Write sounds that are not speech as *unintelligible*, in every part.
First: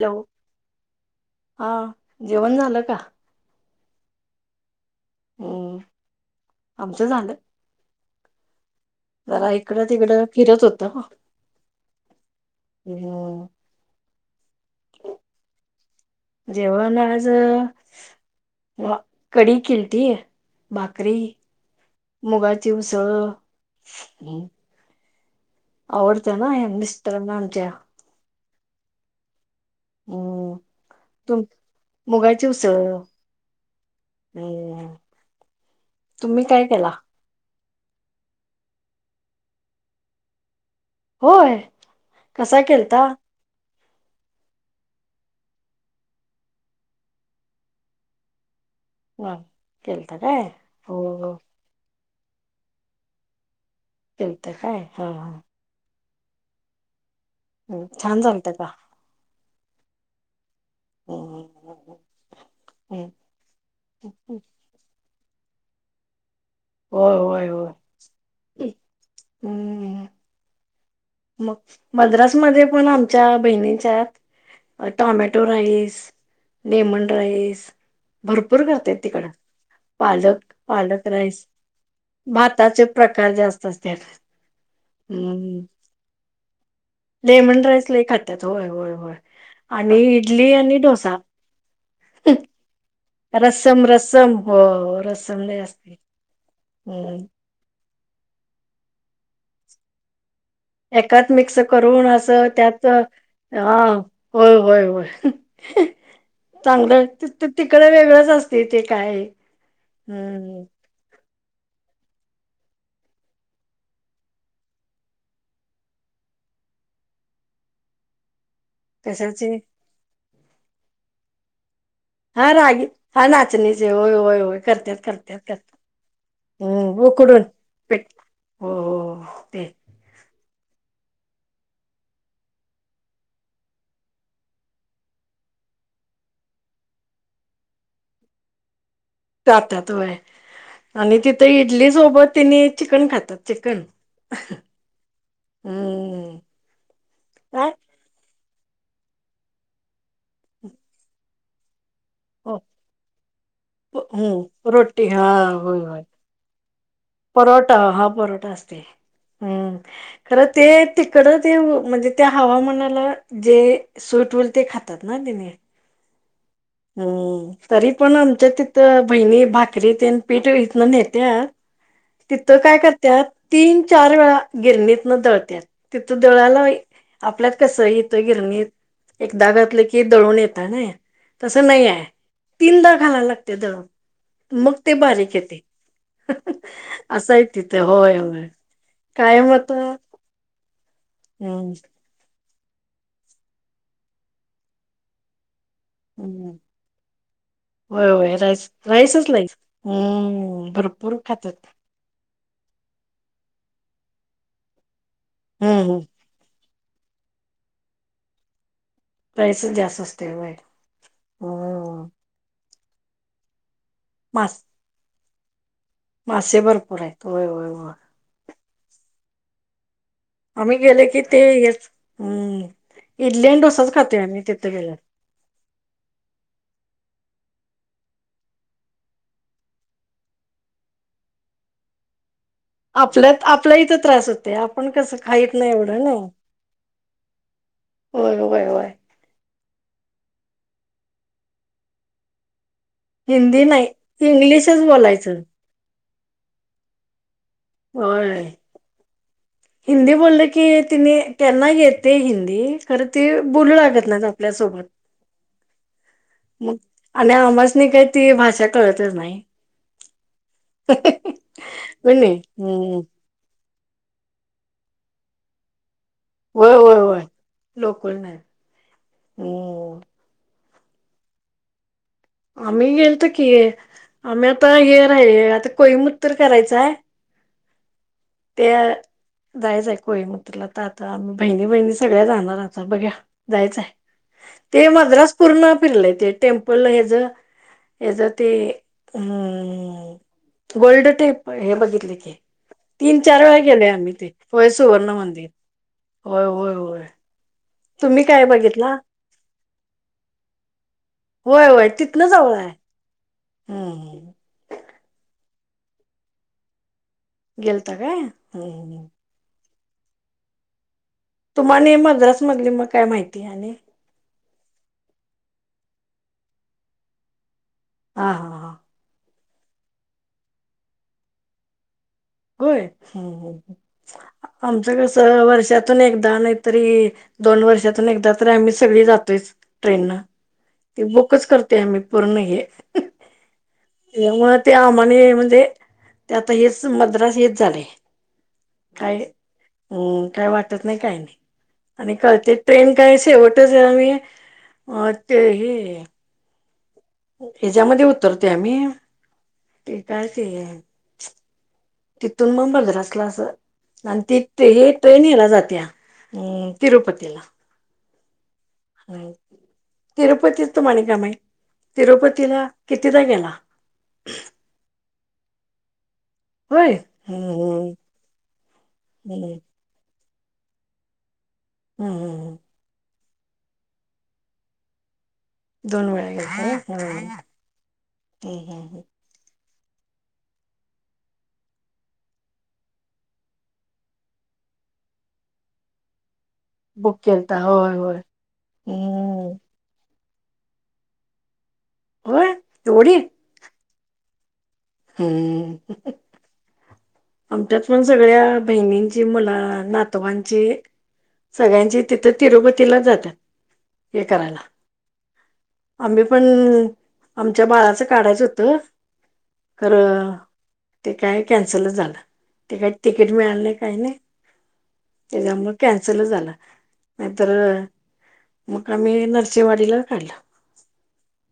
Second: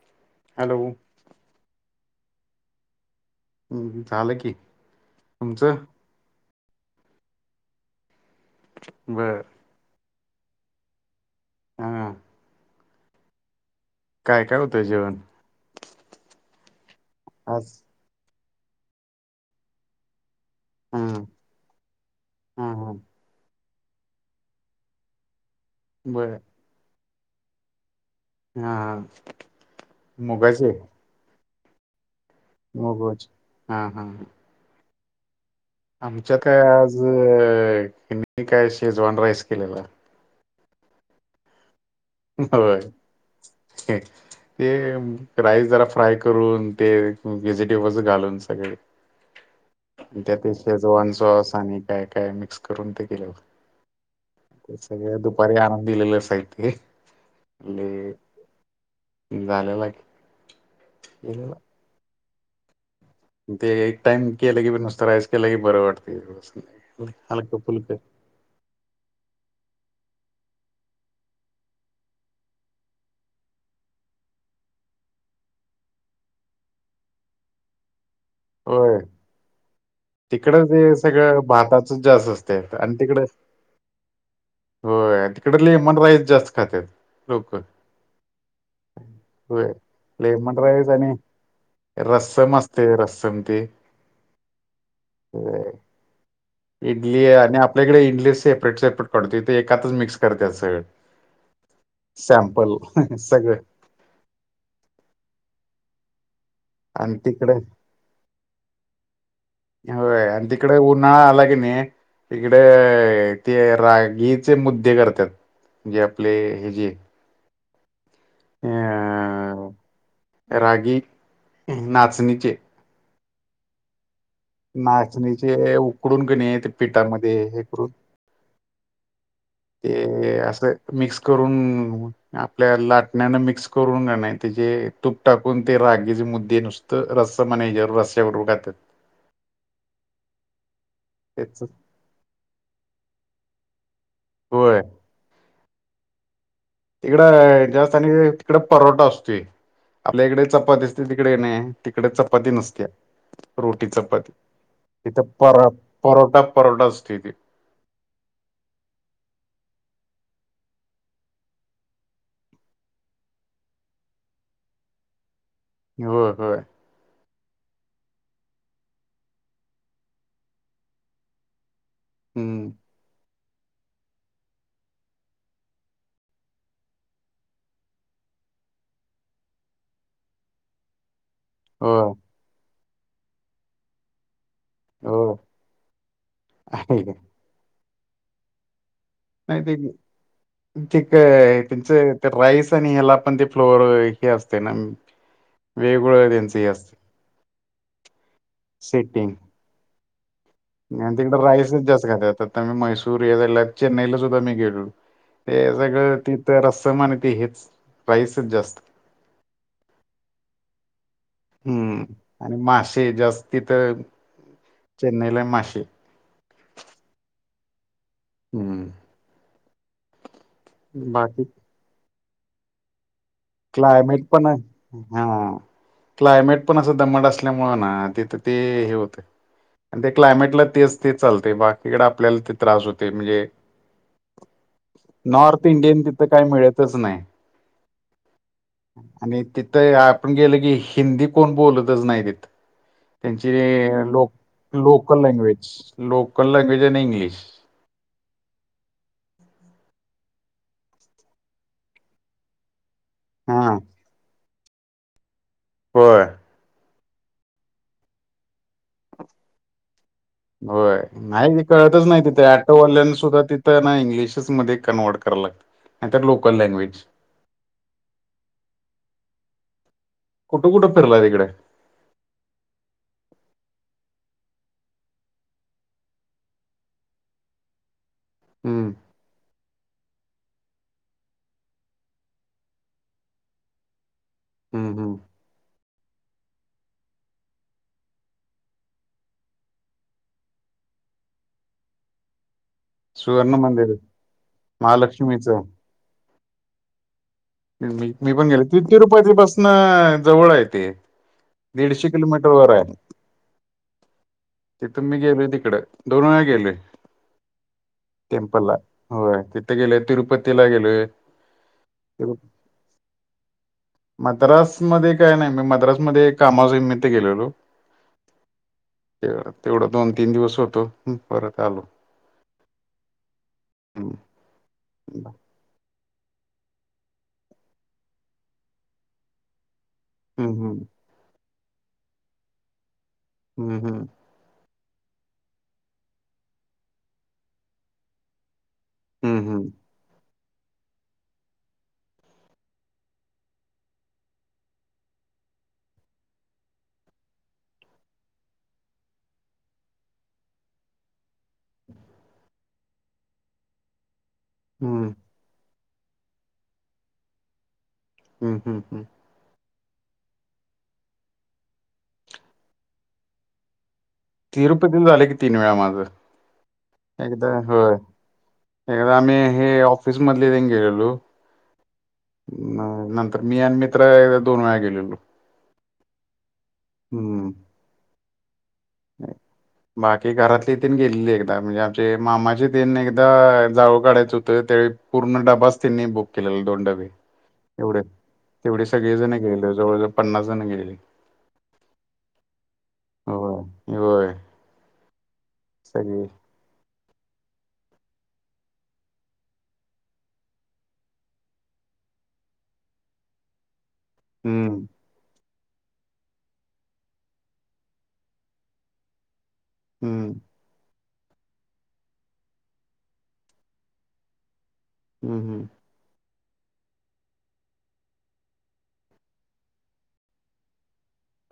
लव. Hello. हा जेवण झालं का? हम्म हम्म झालं की हम्म तुमचं? आमचं झालं बर जरा एक इकडं तिकडं फिरत होतो हम्म. हम्म हम्म. काय काय होतंय जेवण? जेवण आज अ व कढी कीलती. हा भाकरी हा मुगाची हा उसळ हम्म बर आवडत्या ना ह्या मिस्टरांना आमच्या हा हा हम्म मुगाचे. तुम मुगाची उसळ मुगच हा हम्म. आमच्या तुम्ही काय केला आज हीन काय शेजवान राईस केलेला. होय. कसा होय. केलता ते राईस जरा फ्राय करून ते वेझीटेबल घालून सगळे हा, केलता अन त्यात काय ते हो शेजवान हो सॉस आणि काय काय मिक्स करून ते केलं होतं. केलत ते काय हा सगळ हा. दुपारी आणून दिलेलं साहित्य हम्म, फुले छान झालत का घालाय हम्म लागेल. हम्म. ते एक टाइम हम्म. केलं की पण नुसतं रायस केलं की बरं वाटतय हलकं फुलकं. हम्म हम्म. मग मद्रासमध्ये पण आमच्या बहिणीच्यात अ टॉमॅटो राईस लेमन राईस भरपूर करत्यात होय तिकड. पालक तिकडं ते पालक सगळं राईस भाताच जास्त असते भाताचे आणि तिकडे प्रकार जास्त असत्यात. हम्म. तिकड लेमन राईस जास्त खातात. लोक लेमन राईस लइ खात्यात होय होय होय आणि इडली आणि डोसा. रस्सम असते रस रस्सम रस्सम हो र इडली आणि आपल्या इकडे इडली सेपरेट सेपरेट पडते तिथे एकातच मिक्स. करत्यात सगळं. एकात मिक्स करून असं सॅम्पल त्यात अ सगळं होय होय होय. चांगलं ती ती तिकडे वेगळंच असते ते काय. होय आणि हम्म तिकडे उन्हाळा आला की नाही इकडे ते रागीचे मुद्दे करतात जे आपले हे जे ह कशाचे? रागी नाच हा रागी हा नाचणीचे होय होय होय. करत्यात करत्यात करत नाचणीचे उकडून की नाही ते हम् पिठामध्ये उकडून हे करून पे हो हो हो ते. ते असं मिक्स करून आपल्या लाटण्यान मिक्स करून नाही त्याचे तूप टाकून ते रागीचे मुद्दे नुस तर रस् म्हणे जर रस्या बरोबर खातात. जातात वय आणि तिथे तेच इडलीच सोबत तिने चिकन खातात चिकन होय हम्म. काय तिकड जास्त आणि तिकड परोठा असतो आपल्या इकडे चपाती असते तिकडे णे तिकडे चपाती हो नसते रोटी प- चपाती हम्म रोटी तिथे हा पर परोठा परोठा असतो. परोटा हा परोटा असते हम्म. खरं ते तिकड ते म्हणजे त्या हवामानाला जे सुूट होईल ते खातात ना ते नीट. होय होय हम् तरी पण आमच्या तिथ बहिणी भाकरी तेन पीठ इथन नेत्या. तिथं हम्म काय करत्यात तीन चार वेळा गिरणीतन दळत्यात. तिथं दळाला आपल्यात कसं आहे यथं गिरणीत एकदा घातलं की, दळून येतां ना. तसं नाही हो आहे. तीनदा घालायला लागते दळण. मग ते हो बारीक येते. आहे का असंय तिथं. होय होय. कायम नाही ते आता ते काय हम्म त्यांचं ते राईस आणि ह्याला पण, ते फ्लोर हे असते ना. वेगवेगळं त्यांचं हम्म. हे असते होय होय राईस राईसच सेटिंग राईस. हम्म. आणि भरपूर तिकडं खातात राईसच जास्त खात्यात. आता मी मैसूर हे झालं, चेन्नईला सुद्धा मी गेलेलो. ते हम्म हम्म सगळं तिथं, रस्सम आणि ते हेच. राईसच जास्त. राईसच जास्त असतंय होय. हो. हम्म, आणि मासे जास्ती तर मास. चेन्नईला माशे. मासे भरपूर आहेत होय होय होय. हम्म. आम्ही गेले की ते बाकी हेच अं इडली आणि डोसाच खातो आम्ही तिथे गेल्यावर. हां क्लायमेट पण असं दमट असल्यामुळें ना तिथं ते हे होतंय. आणि ते क्लायमेटला तेच ते चालतंय बाकीकडें आपल्याला ते त्रास होते आपल्यात म्हणजे आपल्या इथं त्रास होतंय आपण कसं खाहीत नॉर्थ नाही इंडियन एवढं तिथं नाही. काय मिळतच नाही होय होय होय. आणि तिथं आपण गेल की हिंदी कोण बोलतच नाही तिथं. त्यांची हिंदी नाही इंग्लिशच लोक-लोकल बोलायचं language local language in English. होय. हिंदी बोललं की त्यांनी त्यांना येतंय हिंदी, खरं ती हा बोलू लागत नाहीत. आपल्यासोबत. होय. मग आणि आम्हासनी काही ती भाषा कळतच नाही. होय नाही हे कळतच नाही तिथे ऍटोवाल्यांना सुद्धा तिथं इंग्लिशच मध्ये कन्वर्ट कराला लागतंय, नाहीतर लोकल होय होय लँग्वेज. होय लोकल नाही हम्म. कुठं-कुठं फिरला तिकडे? आम्ही गेलतो की आम्ही आता हे राही आता कोईमुत्तुर करायचं आहे. ते हम्म जायचं आहे कोईमुक्तुरला आता, आता आम्ही बहिणी-बहिणी सगळ्या जाणार आता बघूया जायचं आहे. ते हम्म हम्म मद्रास पूर्ण फिरलंय ते टेम्प पल ह्याचं ह्याचं ते हम्म गोल्ड टेप हे बघितले की तीन-चार सुवर्ण वेळा गेलोय मंदिर आम्ही ते होय सुवर्ण मंदिर महालक्ष्मीचं होय होय होय. तुम्ही मी काय पण गेलतो, बघितला तिरुपती पासनं जवळ आहे ते. होय होय दीडशे तिथनं किलोममीटर जवळ वर आहे. हम्म तिथं मी गेलोय तिकडं, दोन वेळा गेलोय. गेलता काय टेम्पलला हम्म होय तिथे गेलोय तिरुपतीला गेलोय. तुम्हानी मद्रास मधली मग काय माहिती आहे आणि? मद्रासमध्ये काय नाही मी मद्रासमध्ये कामाच्या निमित्त गेलेलो. हां हां. ते तेवढं दोन-तीन दिवस होतो परत आलो. होय हम्म हम्म आमचं कसं वर्षात तून एकदा, नाहीतरी दोन वर्षातून एकदा तरी आम्ही सगळी जातोयच ट्रेननं. हम्म हम्म. ती बुकच करतोय आम्ही पूर्ण हे हम्म हम्म. त्यामुळ ते आम्हानी म्हणजे ते आता हेच मद्रास हेच झालंय. काय हम्म काय वाटत नाही काय नाही. आणि कळतंय ट्रेन काय शेवटच आम्ही ते हे ह्याच्यामध्ये उतरतोय आम्ही. ते काय ते तिथून मग मद्रास ला अस आणि ती हे हम्म ट्रेन ह्याला जात्या हम्म तिरूपतीला. हम् हम, हम. तिरुपती तुम्हांला काय माहित तिरुपतीला कितीदा गेला. तिरुपती झाले की तीन वेळा माझं. होय एकदा होय हम्म एकदा आम्ही हम्म हे ऑफिस मधले तेन गेलेलो. हम्म हम्म नंतर मी आणि मी मित्र दोन वेळा गेलेलो. दोन वेळा हम् हम्म. हम, *inaudible* बाकी घरातली तेन गेलेली एकदा म्हणजे आमचे मामाचे तेन एकदा जावळ काढायचं होतं. त्यावेळी पूर्ण डबाच त्यांनी बुक केलेला दोन डबे बुक केलता होय एवढे होय तेवढे सगळे जण हम्म गेले. जवळजवळ पन्नास जण गेलेले. व्हय एवढी? होय होय. हम्म! सगळे. आमच्यात पण सगळ्या बहिणींची मुला नातवांची सगळ्यांची तिथं तिरुपतीला जातात हे करायला. हम्म आम्ही पण आमच्या बाळाचं काढायचं होतं खर हम्म ते काय कॅन्सल झालं. ते काय तिकीट मिळालं नाही काही नाही हम्म त्याच्यामुळ. कॅन्सल झाल नाहीतर मग आम्ही नरसिंहवाडीला काढलं.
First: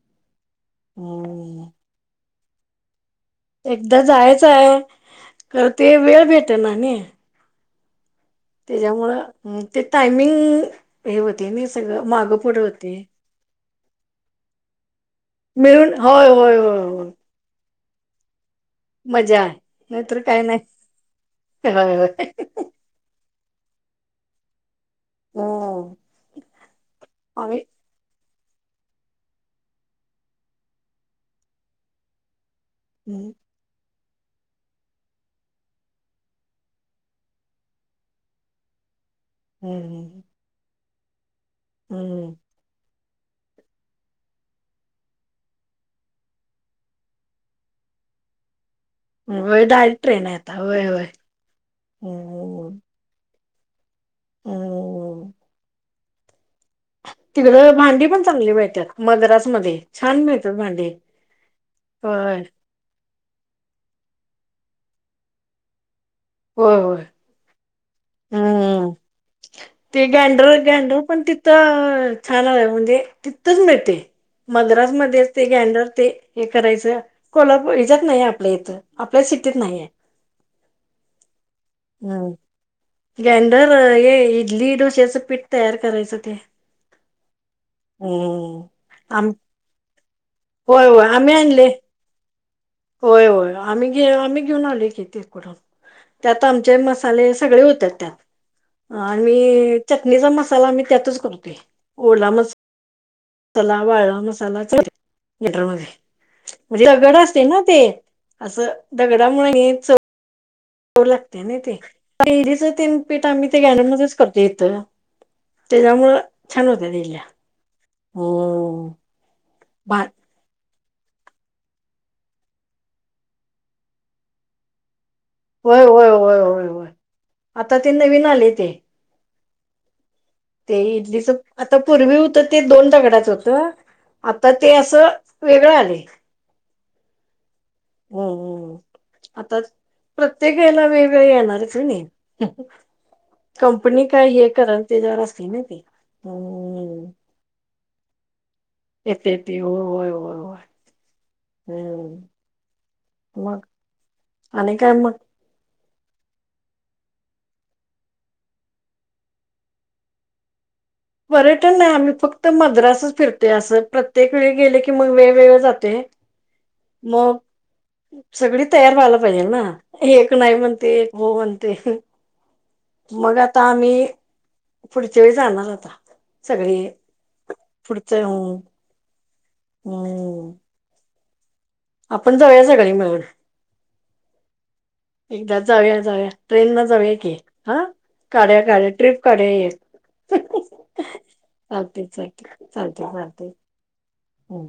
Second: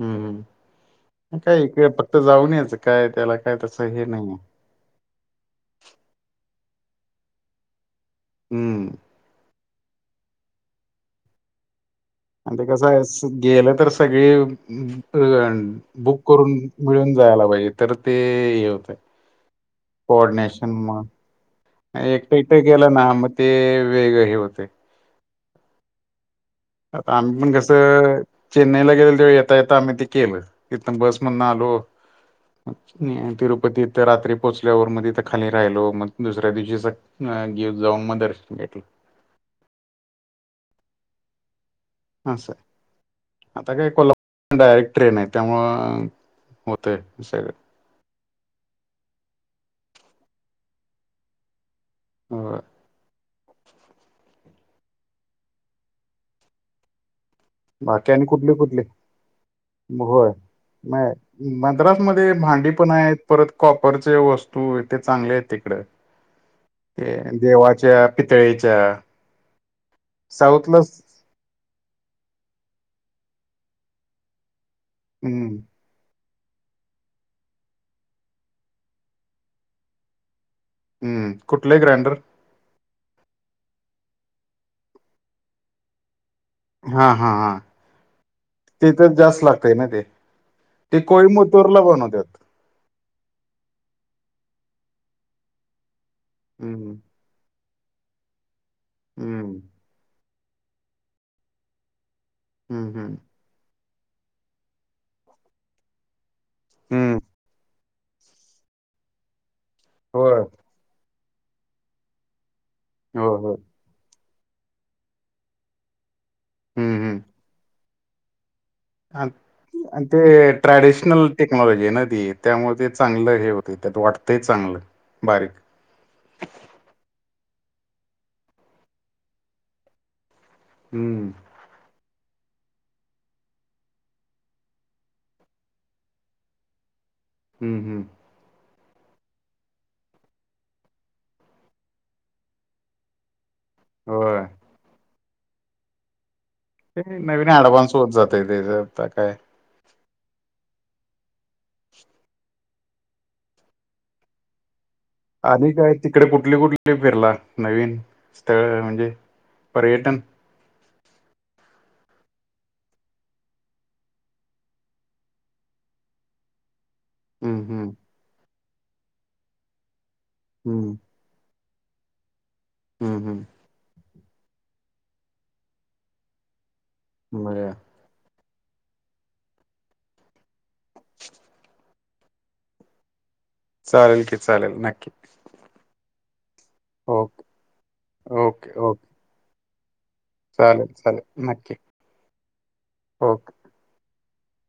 हम्म काय इकडे फक्त जाऊन यायच काय त्याला काय तसं एकदा हे नाही. जायचं आहे. तर ते वेळ भेटना नी हम्म. त्याच्यामुळं ते टायमिंग हे होतय ना सगळं मागं आणि पुढ ते कसं होतय. आहे स गेलं तर सगळी मिळून बुक होय करून होय होय होय मिळून जायला पाहिजे. तर ते हे होतय मजा आहे नाहीतर काय नाही कोऑर्डिनेशन मग होय नाही होय एकट, एकट, गेलं ना मग ते वेगळं हे होतय. हम्म! आता आम्ही पण कसं चेन्नईला गेलो तेव्हा येता येता आम्ही ते केलं इतना बस मधून आलो. हम्म तिरुपतीथ रात्री पोहोचल्यावर मध्ये तिथ खाली राहिलो. मग दुसऱ्या दिवशी सकाळी ह जाऊन मग दर्शन घेतलं. हम् हम्. अस. आता काय कोल्हापूर डायरेक्ट ट्रेन आहे त्यामूळ होतय सगळ. वय डायरेक्ट ट्रेन हाय आता होय होय. होय. हम्म हम्म,, तिकडं भांडी बाकी पण आणि चांगली कुठली कुठली मिळतात मद्रास मध्ये छान मिळतात भांडी. मद्रास मध्ये होय भांडी पण आहेत. परत कॉपरचे वस्तू ते चांगले आहेत तिकडे. होय होय. देवाच्या. पितळेच्या हम्म ते गँडर, गँडर साऊथलाच पण तिथ त छानाय म्हणजे तिथंच मिळते मद्रासमध्येच ते हम्म गॅनडर ते- हे करायचं कोल्हापूर हेच्यात न्हाई आपल्या इथं आपल्या सिटीत न्हाईये. हम्म कुठलंय ग्र्यांडर? ग्रँडर हे इडली डोश्याचं पीठ तयार करायचं ते. हा हा हा. हम्म. तीथंच आम जास्त लागतंय ना ते, होय ते होय आम्ही आणले कोईंबतूरला बनवत्यात. होय होय आमी घे आमी घेऊन आलोय की तीकडुन. त्यात आमचे हम्म मसाले सगळे होत्यात त्यात. हम्म आणि चटणीचा मसाला मी त्यातच करतुय ओला मस हम्म हम्म. तला वाळला मसालाच *unintelligible* ग्रँडर मध्ये. म्हजे दगड हम्म असते ना ते असं दगडा मुळे हे च हो. चव लागते ना ते इडलीच तीन पीठ हो आम्ही हो ते ग्रँडरमध्येच करतोयेत त्याच्यामुळ छान होत्यात हम्म ईडल्या हो. अन् अन भात ते ट्रॅडिशनल टेक्नॉलॉजी आय ना ती त्यामुळं ते चांगलं हे होतय त्यात वाटतंय चांगलं बारीक. होय होय होय होय होय आता ते नविन आली ते. ते इडलीच हम्म आता पूर्वी हुतं ते दोन दगडाच होतं आता ते असं वेगळं आलय. हम्म हम्म. आताच प्रत्येक वेळला वेगवेगळ येणारच नी. कंपनी काय होय हे करल त्याच्यावर असते ना ते. हम्म ते नवीन आडवान्स होत जातय त्याच्यात. यते यते हो होय होय होय हम्म मग? आणि काय मग? आणी काय तिकडं कुठली कुठली फिरला नवीन स्थळं म्हणजे पर्यटन? पर्यटन नाय आम्ही फक्त मद्रासच फिरतोय असं प्रत्येक वेळी गेले की मग वेगवेगळं जातोय. *inaudible* मग हम्म हम्म सगळी तयार व्हायला पायजेनना एक नाही हम्म म्हणते. हो म्हणते हम्म मग हम्म आता आम्ही पुढच्या वेळी जाणार आता सगळे. *unintelligible* पुढचंय हम्म हम्म. आपण जाऊया सगळे मीळुन. चालेल की चालेल नक्की. एकदा जाऊया जाऊया, ट्रेन न जाऊया की, ओके हा काढुया ओके काढुया ओके ट्रिप काढुया एक. चालेल चालेल नक्की चालतय, चालतय, चालतय, ओके चालतय हम्म.